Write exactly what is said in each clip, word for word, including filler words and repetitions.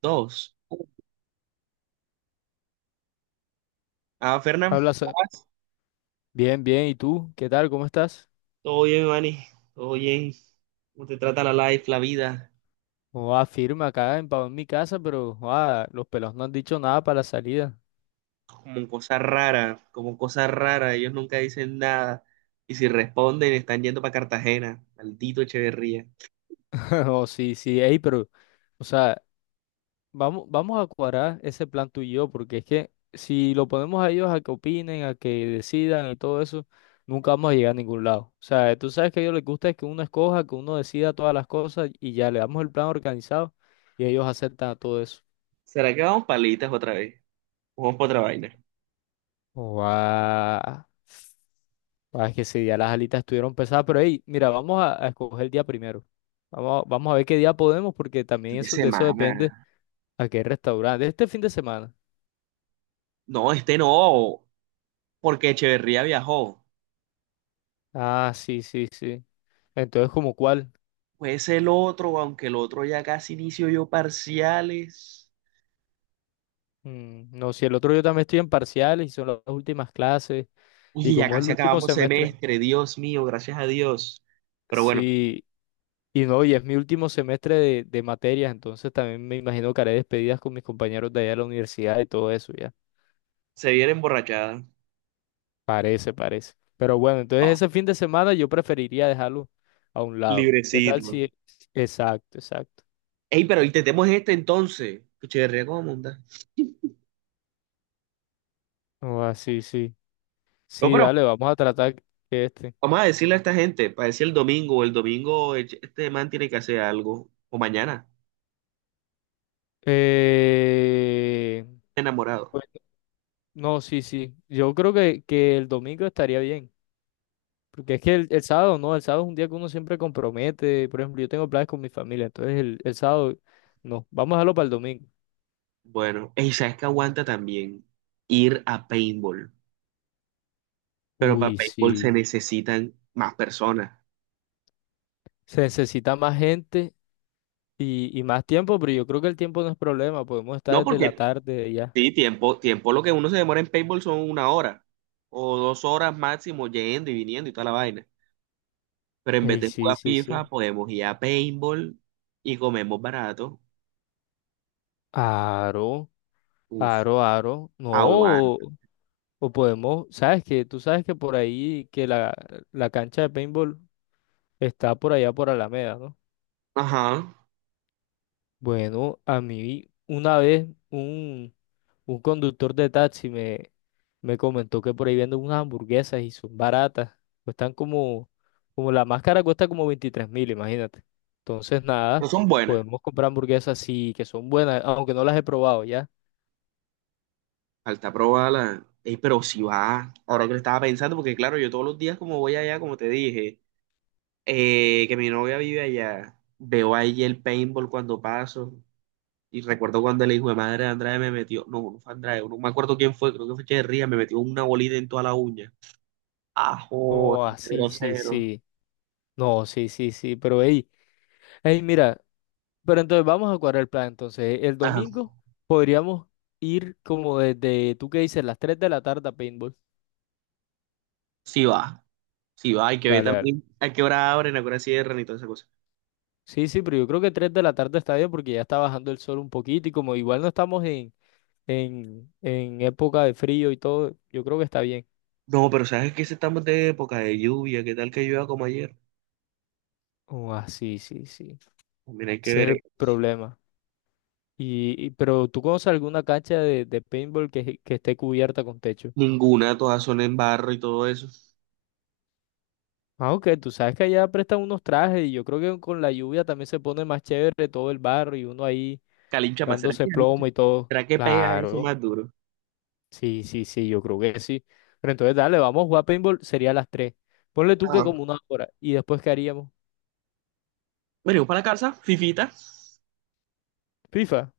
Dos. Ah, Fernán, Habla, ¿cómo Sa- vas? bien, bien. ¿Y tú? ¿Qué tal? ¿Cómo estás? Todo bien, Manny. Todo bien. ¿Cómo te trata la life, la vida? O firma acá en, pa- en mi casa, pero joa, los pelos no han dicho nada para la salida. Como cosa rara, como cosa rara. Ellos nunca dicen nada. Y si responden, están yendo para Cartagena. Maldito Echeverría. O sí, sí, ey, pero, o sea, vamos, vamos a cuadrar ese plan tú y yo, porque es que si lo ponemos a ellos a que opinen, a que decidan y todo eso, nunca vamos a llegar a ningún lado. O sea, tú sabes que a ellos les gusta es que uno escoja, que uno decida todas las cosas y ya le damos el plan organizado y ellos aceptan a todo eso. ¿Será que vamos palitas otra vez? Vamos para otra vaina. Oh, guau. Ah, es que ese día las alitas estuvieron pesadas, pero hey, mira, vamos a, a escoger el día primero. Vamos, a- vamos a ver qué día podemos, porque también Fin de eso, de eso depende semana. a qué restaurante. Este fin de semana. No, este no, porque Echeverría viajó. Ah, sí, sí, sí. Entonces, ¿como cuál? Pues el otro, aunque el otro ya casi inicio yo parciales. Mm, no, si el otro yo también estoy en parciales y son las últimas clases, y Uy, ya como es el casi último acabamos semestre, semestre, Dios mío, gracias a Dios. Pero bueno, sí, y no, y es mi último semestre de, de materias, entonces también me imagino que haré despedidas con mis compañeros de allá de la universidad y todo eso, ya. se viene emborrachada. Parece, parece. Pero bueno, entonces Ah, ese fin de semana yo preferiría dejarlo a un lado. ¿Qué tal librecito. si... Exacto, exacto. Ey, pero intentemos este entonces. Cuchiverría como monta. O así, sí. Sí, No, sí, pero dale, vamos a tratar que este. vamos a decirle a esta gente, para decir el domingo, el domingo el ch- este man tiene que hacer algo. O mañana, Eh, enamorado. pues, no, sí, sí. Yo creo que, que el domingo estaría bien. Porque es que el, el sábado no, el sábado es un día que uno siempre compromete. Por ejemplo, yo tengo planes con mi familia, entonces el, el sábado no. Vamos a dejarlo para el domingo. Bueno, ey, ¿sabes que aguanta también? Ir a paintball. Pero para Uy, paintball se sí. necesitan más personas. Se necesita más gente. Y, y más tiempo, pero yo creo que el tiempo no es problema, podemos No estar desde la porque tarde ya. Sí, tiempo, tiempo lo que uno se demora en paintball son una hora o dos horas máximo yendo y viniendo y toda la vaina. Pero en vez Ey, de sí, jugar sí, sí. FIFA, podemos ir a paintball y comemos barato. Aro, Uf, aro, aro. No, aguanta. o, o podemos, sabes que tú sabes que por ahí, que la, la cancha de paintball está por allá por Alameda, ¿no? Ajá, Bueno, a mí una vez un Un conductor de taxi me, me comentó que por ahí venden unas hamburguesas y son baratas. Cuestan como, como la máscara cuesta como veintitrés mil, imagínate. Entonces, no nada, son buenas. podemos comprar hamburguesas así, que son buenas, aunque no las he probado ya. Falta probarlas. Ey, pero si va, ahora que lo estaba pensando, porque claro, yo todos los días como voy allá, como te dije, eh, que mi novia vive allá, veo ahí el paintball cuando paso. Y recuerdo cuando el hijo de madre de Andrade me metió, no, no fue Andrade, no me acuerdo quién fue, creo que fue Echeverría, me metió una bolita en toda la uña. Ajo, Oh, qué así, sí, sí, grosero. sí. No, sí, sí, sí, pero hey, hey, mira, pero entonces vamos a cuadrar el plan. Entonces, el Ajá. domingo podríamos ir como desde, ¿tú qué dices? Las tres de la tarde a paintball. Sí va, sí va, hay que ver Dale, dale. también a qué hora abren, a qué hora cierran y toda esa cosa. Sí, sí, pero yo creo que tres de la tarde está bien porque ya está bajando el sol un poquito y como igual no estamos en, en, en época de frío y todo, yo creo que está bien. No, pero sabes que estamos de época de lluvia, qué tal que llueva como ayer. Oh, ah, sí, sí, sí. También hay que Ese es ver. eh. el problema. Y, y- pero ¿tú conoces alguna cancha de, de paintball que, que esté cubierta con techo? Ninguna, todas son en barro y todo eso. Ah, ok, tú sabes que allá prestan unos trajes y yo creo que con la lluvia también se pone más chévere todo el barro y uno ahí Calincha más, ¿será que dándose calincha? plomo y todo. ¿Será que pega eso Claro. más duro? Sí, sí, sí, yo creo que sí. Pero entonces, dale, vamos a jugar paintball, sería a las tres. Ponle tú que Ajá. como una hora. ¿Y después qué haríamos? Venimos para la casa, Fifita, FIFA.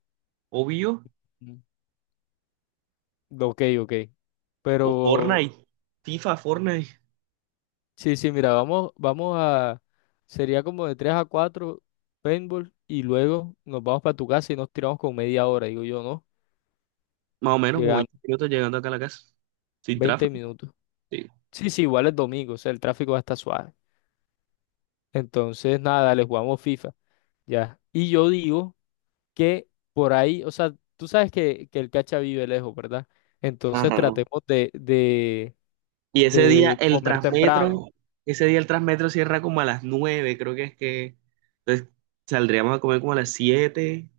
obvio, Mm. Ok, ok. o Pero, Fortnite, FIFA, Fortnite. sí, sí, mira, vamos, vamos a... Sería como de tres a cuatro paintball y luego nos vamos para tu casa y nos tiramos con media hora, digo yo, ¿no? Más o menos como Llegando, veinte minutos llegando acá a la casa. Sin veinte tráfico, minutos. sí. Sí, sí, igual es domingo, o sea, el tráfico va a estar suave. Entonces, nada, dale, jugamos FIFA. Ya. Y yo digo... que por ahí, o sea, tú sabes que, que el cacha vive lejos, ¿verdad? Entonces Ajá. tratemos de, de, Y ese día de el comer temprano. Transmetro, ese día el Transmetro cierra como a las nueve creo que es que. Entonces saldríamos a comer como a las siete.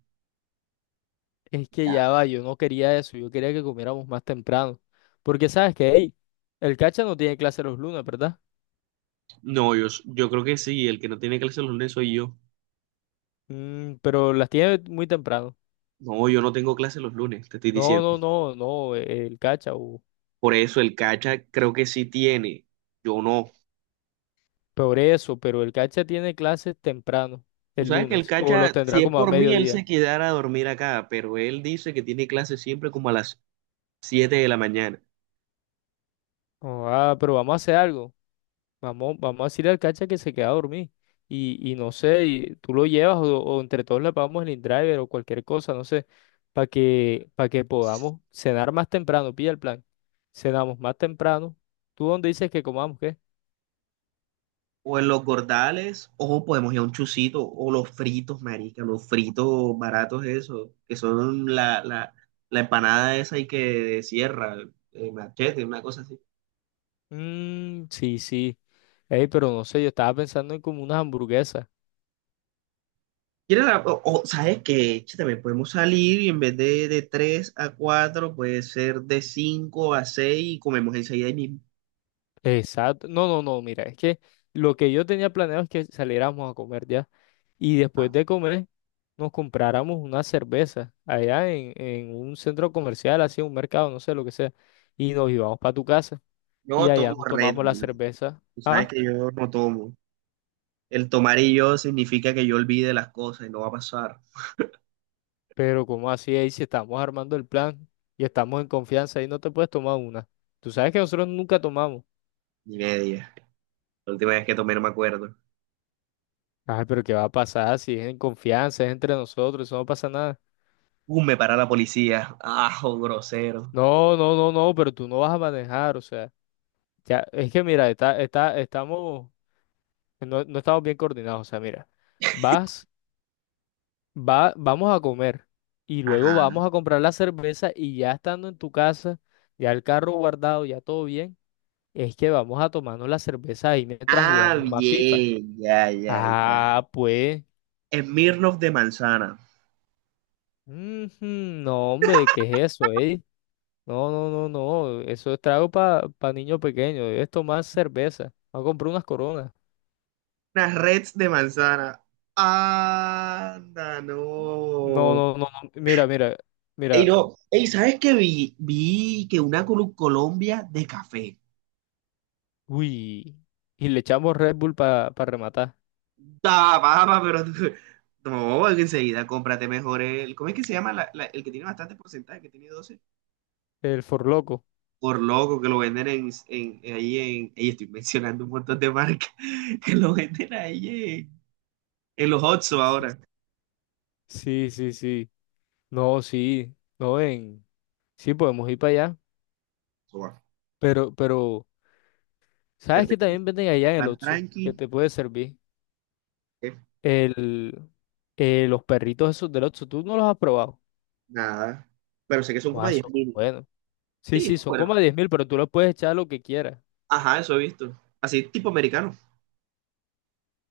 Es que Ya. ya va, yo no quería eso, yo quería que comiéramos más temprano. Porque sabes que, hey, el cacha no tiene clase los lunes, ¿verdad? No, yo, yo creo que sí, el que no tiene clase los lunes soy yo. Mm, pero las tiene muy temprano. No, yo no tengo clase los lunes, te estoy No, diciendo. no, no, no, eh, el cacha, o Por eso el Cacha creo que sí tiene, yo no. peor eso, pero el cacha tiene clases temprano, Tú el sabes que el lunes, o los Cacha, tendrá si es como a por mí, él mediodía. se quedara a dormir acá, pero él dice que tiene clase siempre como a las siete de la mañana. Oh, ah, pero vamos a hacer algo. Vamos, vamos a decirle al cacha que se queda a dormir. Y, y no sé, y tú lo llevas o, o entre todos le pagamos el driver o cualquier cosa, no sé, para que, para que podamos cenar más temprano. Pilla el plan. Cenamos más temprano. ¿Tú dónde dices que comamos qué? O en los gordales, o podemos ir a un chucito, o los fritos, marica, los fritos baratos esos, que son la, la, la empanada esa y que cierra, eh, machete, una cosa así. Mmm, sí, sí. Ey, pero no sé, yo estaba pensando en como unas hamburguesas. ¿Quieres la- o, o, ¿sabes qué? Che, también podemos salir y en vez de, de tres a cuatro puede ser de cinco a seis y comemos enseguida ahí mismo. Exacto. No, no, no, mira, es que lo que yo tenía planeado es que saliéramos a comer ya. Y después de comer nos compráramos una cerveza allá en, en un centro comercial, así un mercado, no sé lo que sea, y nos íbamos para tu casa y Yo allá tomo nos Red tomamos la Bull. cerveza. Tú sabes Ah, que yo no tomo. El tomar y yo significa que yo olvide las cosas y no va a pasar pero ¿cómo así ahí si estamos armando el plan y estamos en confianza ahí no te puedes tomar una? Tú sabes que nosotros nunca tomamos. ni media. La última vez que tomé no me acuerdo. Ay, pero ¿qué va a pasar si es en confianza, es entre nosotros, eso no pasa nada? Uh, me para la policía. Ajo, grosero. No, no, no, no, pero tú no vas a manejar, o sea, ya, es que mira, está, está, estamos, no, no estamos bien coordinados, o sea, mira, vas. va, vamos a comer y luego Ajá. vamos a comprar la cerveza y ya estando en tu casa, ya el carro guardado, ya todo bien, es que vamos a tomarnos la cerveza ahí mientras Ah, jugamos más FIFA. bien, ya, ya, ya. Ah, pues, Smirnoff de manzana. ujú, no, hombre, ¿qué es eso, eh? No, no, no, no, eso es trago para niño pequeño, debes tomar cerveza. Vamos a comprar unas coronas. Unas reds de manzana. Anda, No, no. no, no, no, mira, mira, Ey, mira, no. Ey, ¿sabes qué vi? Vi que una Colu- Colombia de café. uy, y le echamos Red Bull para rematar, Da, papa, pero tú- no, enseguida cómprate mejor el. ¿Cómo es que se llama la- la- el que tiene bastante porcentaje, que tiene doce? el forloco. Por loco que lo venden en, en, ahí en, ahí estoy mencionando un montón de marcas, que lo venden ahí en, en los Oxxo Sí, ahora. sí, sí, sí. No, sí, no en, sí podemos ir para allá, Toma. pero, pero, ¿sabes que Cervecita, también venden allá en el van Oxxo? Que tranqui, te puede servir eh, el, eh, los perritos esos del Oxxo, ¿tú no los has probado? nada. Pero sé que son como Ah, diez son mil. buenos. Sí, Sí, sí, son como bueno. diez mil, pero tú los puedes echar lo que quieras. Ajá, eso he visto. Así tipo americano,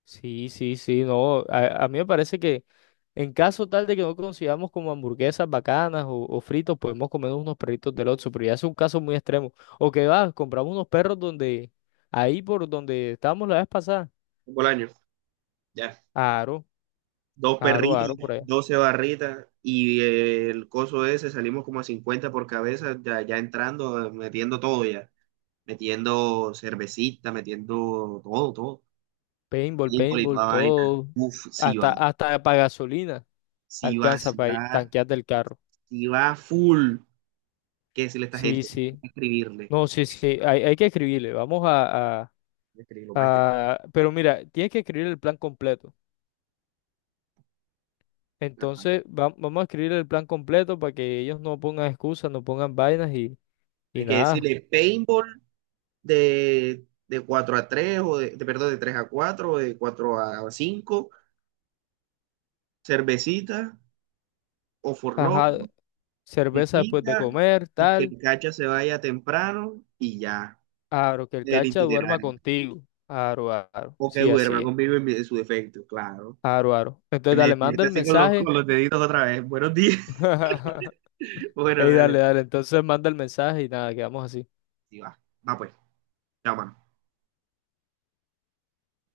Sí, sí, sí, no, a, a mí me parece que en caso tal de que no consigamos como hamburguesas bacanas o, o fritos, podemos comer unos perritos del Oxxo, pero ya es un caso muy extremo. O que va, compramos unos perros donde, ahí por donde estábamos la vez pasada. un bolaño. Ya. Aro, Dos aro, perritas, aro por allá. doce barritas y el coso ese salimos como a cincuenta por cabeza, ya, ya entrando, metiendo todo ya. Metiendo cervecita, metiendo todo, todo. Paintball, Híjole, y paintball, toda vaina. todo. Uf, sí va, Hasta, hasta para gasolina sí va, alcanza sí para va, tanquear del carro. sí va full. ¿Qué decirle a esta Sí, gente? Hay sí. que escribirle, hay No, sí, sí. Hay, hay que escribirle. Vamos a, a- que escribirlo, más escribirlo. a- pero mira, tienes que escribir el plan completo. Ajá. Entonces, va- vamos a escribir el plan completo para que ellos no pongan excusas, no pongan vainas y, Hay y que nada. decirle paintball de, de cuatro a tres o de, de- perdón, de tres a cuatro o de cuatro a cinco, cervecita, o forló, Ajá. Cerveza después de pipita, comer, y que tal. el cacha se vaya temprano y ya, Aro, que el el cacha duerma itinerario. contigo. Aro, aro. O que Sí, duerma así es. conmigo en mi- en su defecto, claro. Aro, aro. Entonces, dale, manda Despierte el así con los, mensaje. con los deditos otra vez. Buenos días. Bueno, Ey, dale. dale, dale. Entonces manda el mensaje y nada, quedamos así. Sí, va. Va pues. Chao, mano.